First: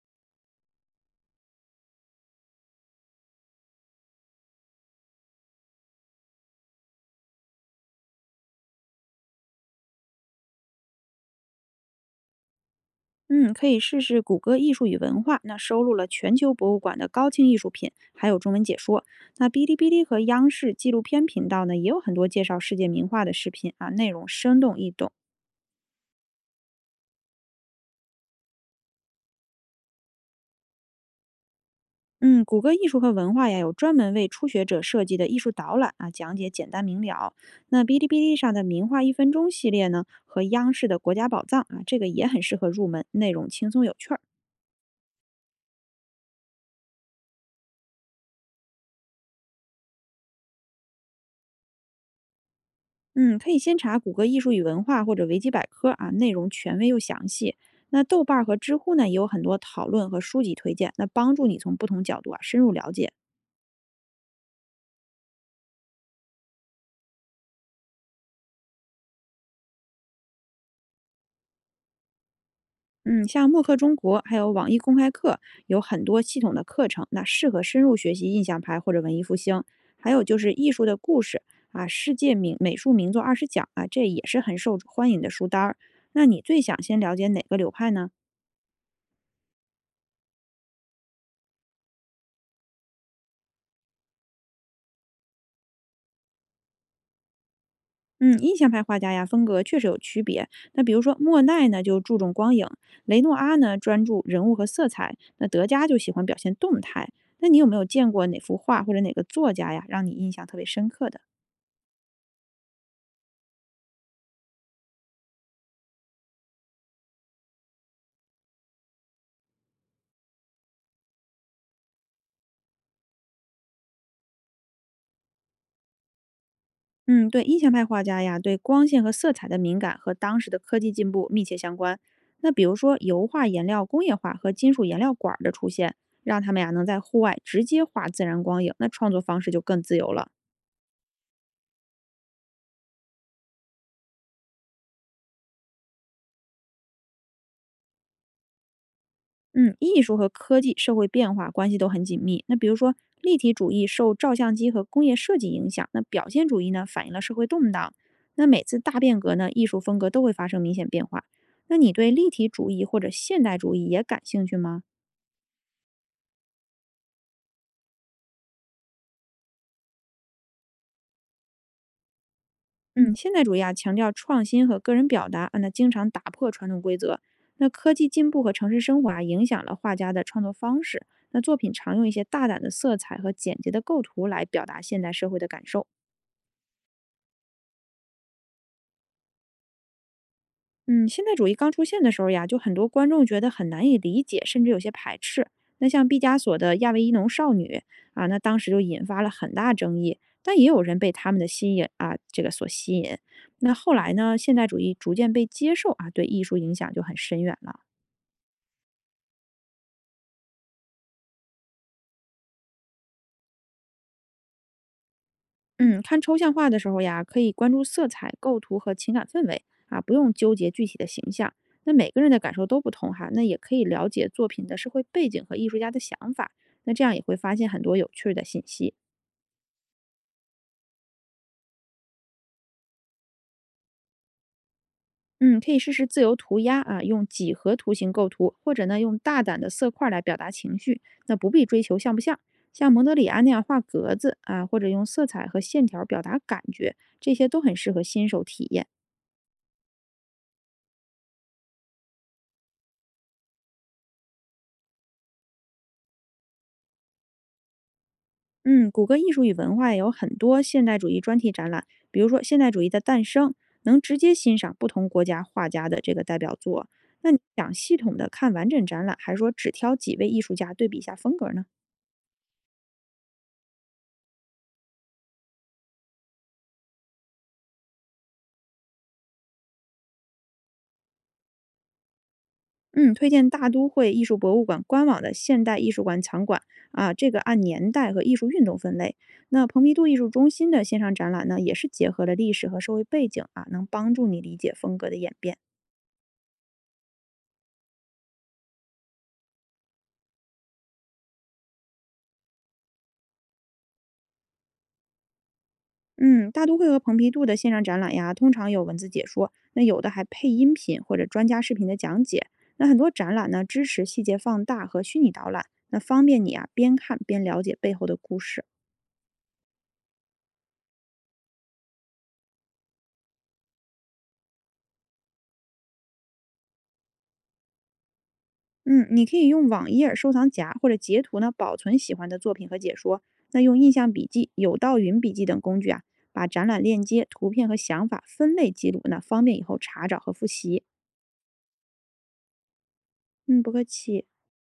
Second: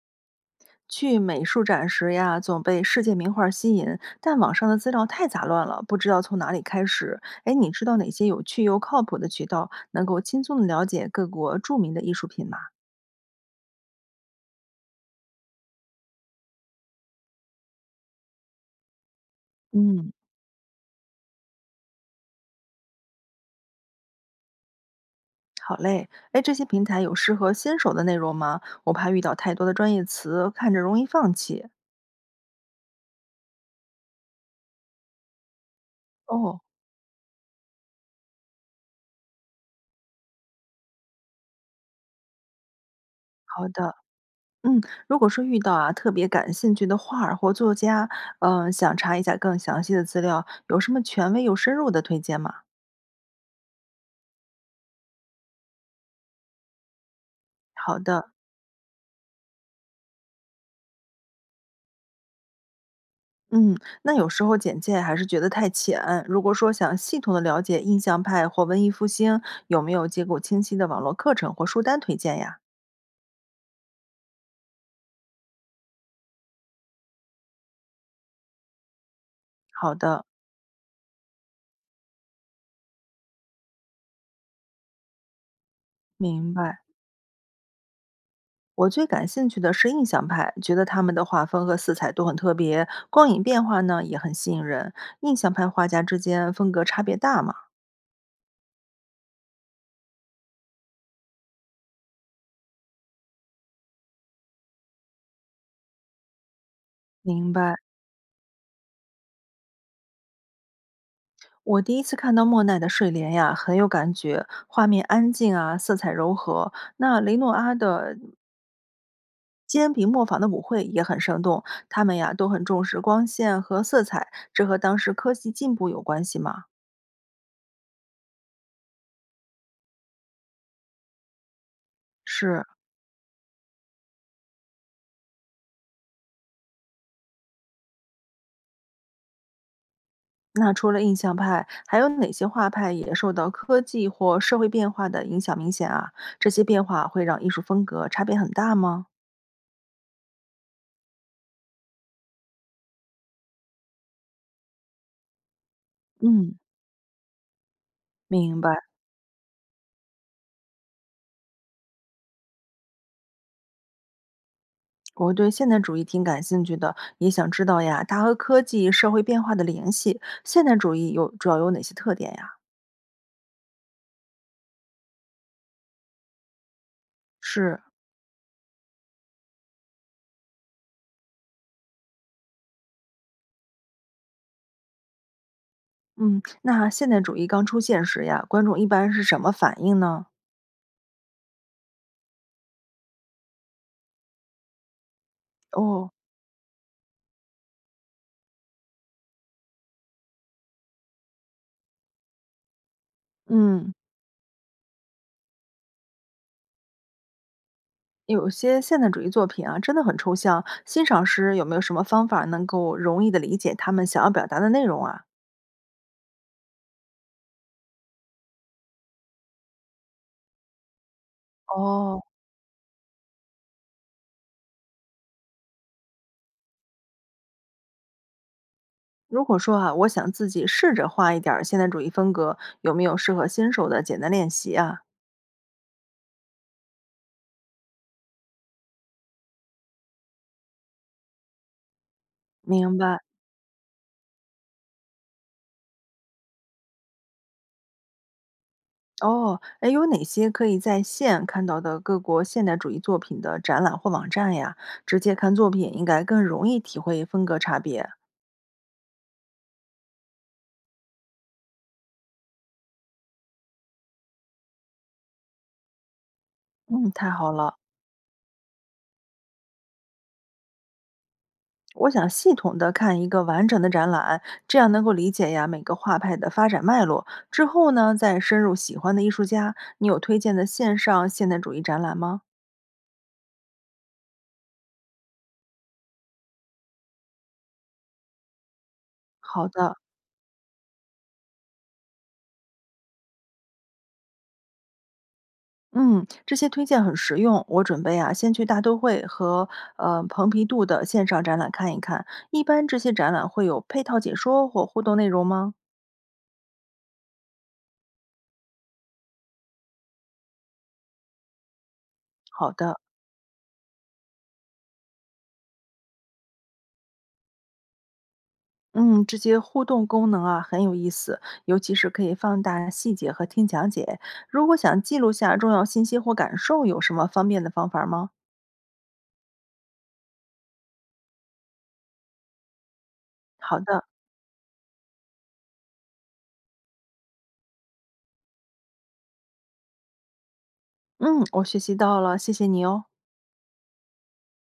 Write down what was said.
去美术展时呀，总被世界名画吸引，但网上的资料太杂乱了，不知道从哪里开始。哎，你知道哪些有趣又靠谱的渠道，能够轻松的了解各国著名的艺术品吗？嗯，可以试试谷歌艺术与文化，那收录了全球博物馆的高清艺术品，还有中文解说。那哔哩哔哩嗯，和央视纪录片频道呢，也有很多介绍世界名画的视频啊，内容生动易懂。好嘞，哎，这些平台有适合新手的内容吗？我怕遇到太多的专业词，看着容易放弃。嗯，谷歌艺术和文化呀，有专门为初学者设计的艺术导览啊，讲解哦，简单明了。那哔哩哔哩上的名画1分钟系列呢，和央视的国家宝藏啊，这个也很适合入门，内容好轻松的，有趣儿。嗯，如果说遇到啊特别感兴趣的画儿或作家，想查一下更详细的资料，有什么权威又深入的推荐吗？嗯，可以先查谷歌艺术与文化或者维基百科啊，内容权威又详细。好那豆的，瓣儿和知乎呢，也有很多讨论和书籍推荐，那帮助你从不同角度啊深入了解。嗯，那有时候简介还是觉得太浅。如果说想系统的了解印象派或文艺复兴，有没有结构清晰的网络课程或书单推荐呀？嗯，像慕课中国还有网易公开课有很多系统的课程，那适合深入学习印象派或者文艺复兴。好还的，有就是艺术的故事啊，世界名美术名作20讲啊，这也是很受欢迎的书单儿。那你明最白。想先了解哪个流派呢？我最感兴趣的是印象派，觉得他们的画风和色彩都很特别，光影变化呢也很吸引人。印象派画家之间风格差别大吗？嗯，印象派画家呀，风格确实有区别。那比如说莫奈呢，就注重光影；雷诺阿呢，专注人物和色彩；那德加就喜欢表现动态。那明你有白。没有见过哪幅画或者哪个作家呀，让你印象特别深刻的？我第一次看到莫奈的《睡莲》呀，很有感觉，画面安静啊，色彩柔和。那雷诺阿的煎饼磨坊的舞会也很生动，他们呀都很重视光线和色彩，这和当时科技进步有关系吗？嗯，对，印象派画家呀，对光线和色彩的敏感和当时的科技进步密切相关。那比是。如说油画、颜料、工业化和金属颜料管儿的出现，让他们呀能在户外直接画自然光影，那创作方式就更自由了。那除了印象派，还有哪些画派也受到科技或社会变化的影响明显啊？这些变化会让艺术风格差别很大吗？嗯，艺术和科技、社会变化关系都很紧密。那比如说，立体主义受照相机和工业设计影响，那表现嗯，主义呢反映了社会动荡。那明每白。次大变革呢，艺术风格都会发生明显变化。那你对立体主义或者现代主义也感兴趣吗？我对现代主义挺感兴趣的，也想知道呀，它和科技、社会变化的联系。现代主义有主要有哪些特点呀？嗯，现代主义啊强调创新和个人表达啊，那经常打破传统规则。那是，科技进步和城市生活啊影响了画家的创作方式。那作品常用一些大胆的色彩和简洁的构图来表达现代社会的感受。嗯，那现代主义刚出现时呀，观众一般是什么反应呢？嗯，现代主义刚出现的时候呀，就很多观众觉得很难以理解，甚至有些排斥。那像哦，毕加索的《亚维伊农少女》啊，那当时就引发了很大争议，但也有人被他们的吸引啊，这个所吸引。那嗯，后来呢，现代主义逐渐被接受啊，对艺术影响就很深远了。有些现代主义作品啊，真的很抽象。欣赏时有没有什么方法能够容易的理解他们想要表达的内容啊？嗯，看抽象画的时候呀，可以关注色彩、构图和情感氛围啊，不用纠结具体的形象。那每哦，个人的感受都不同哈，那也可以了解作品的社会背景和艺术家的想法。那这样也会发现很多有趣儿的信息。如果说啊，我想自己试着画一点儿现代主义风格，有没有适合新手的简单练习啊？嗯，可以试试自由涂鸦啊，用几何图形构图，或者呢用大胆的色块儿来表达情绪。那不必追求像不像，像明蒙德白。里安那样画格子啊，或者用色彩和线条表达感觉，这些都很适合新手体验。哦，哎，有哪些可以在线看到的各国现代主义作品的展览或网站呀？直接看作品应该更容易体会风格差别。嗯，谷歌艺术与文化有很多现代主义专题展览，比如说《现代主义的诞生》，能直接欣赏不同国家画家的这个代表作。嗯，太那你好想了。系统的看完整展览，还是说只挑几位艺术家对比一下风格呢？我想系统的看一个完整的展览，这样能够理解呀每个画派的发展脉络。之后呢，再深入喜欢的艺术家。你有推荐的线上现代主义展览吗？嗯，推荐大都会艺术博物馆官网的现代艺术馆藏馆啊，这个按年代和艺术运动分类。那好蓬皮的，杜艺术中心的线上展览呢，也是结合了历史和社会背景啊，能帮助你理解风格的演变。嗯，这些推荐很实用。我准备啊，先去大都会和蓬皮杜的线上展览看一看。一般这些展览会有配套解说或互动内容吗？嗯，大都会和蓬皮杜的线上展览呀，通常有文字解说，那有的还配音频或者专家视频的讲解。好那很的，多展览呢，支持细节放大和虚拟导览，那方便你啊边看边了解背后的故事。嗯，这些互动功能啊很有意思，尤其是可以放大细节和听讲解。如果想记录下重要信息或感受，有什么方便的方法吗？嗯，你可以用网页、收藏夹或者截图呢保存喜欢的作品和解说。那用好印的，象笔记、有道云笔记等工具啊，把展览链接、图片和想法分类记录，那方便以后查找和复习。嗯，我学习到了，谢谢你哦。嗯，不客气。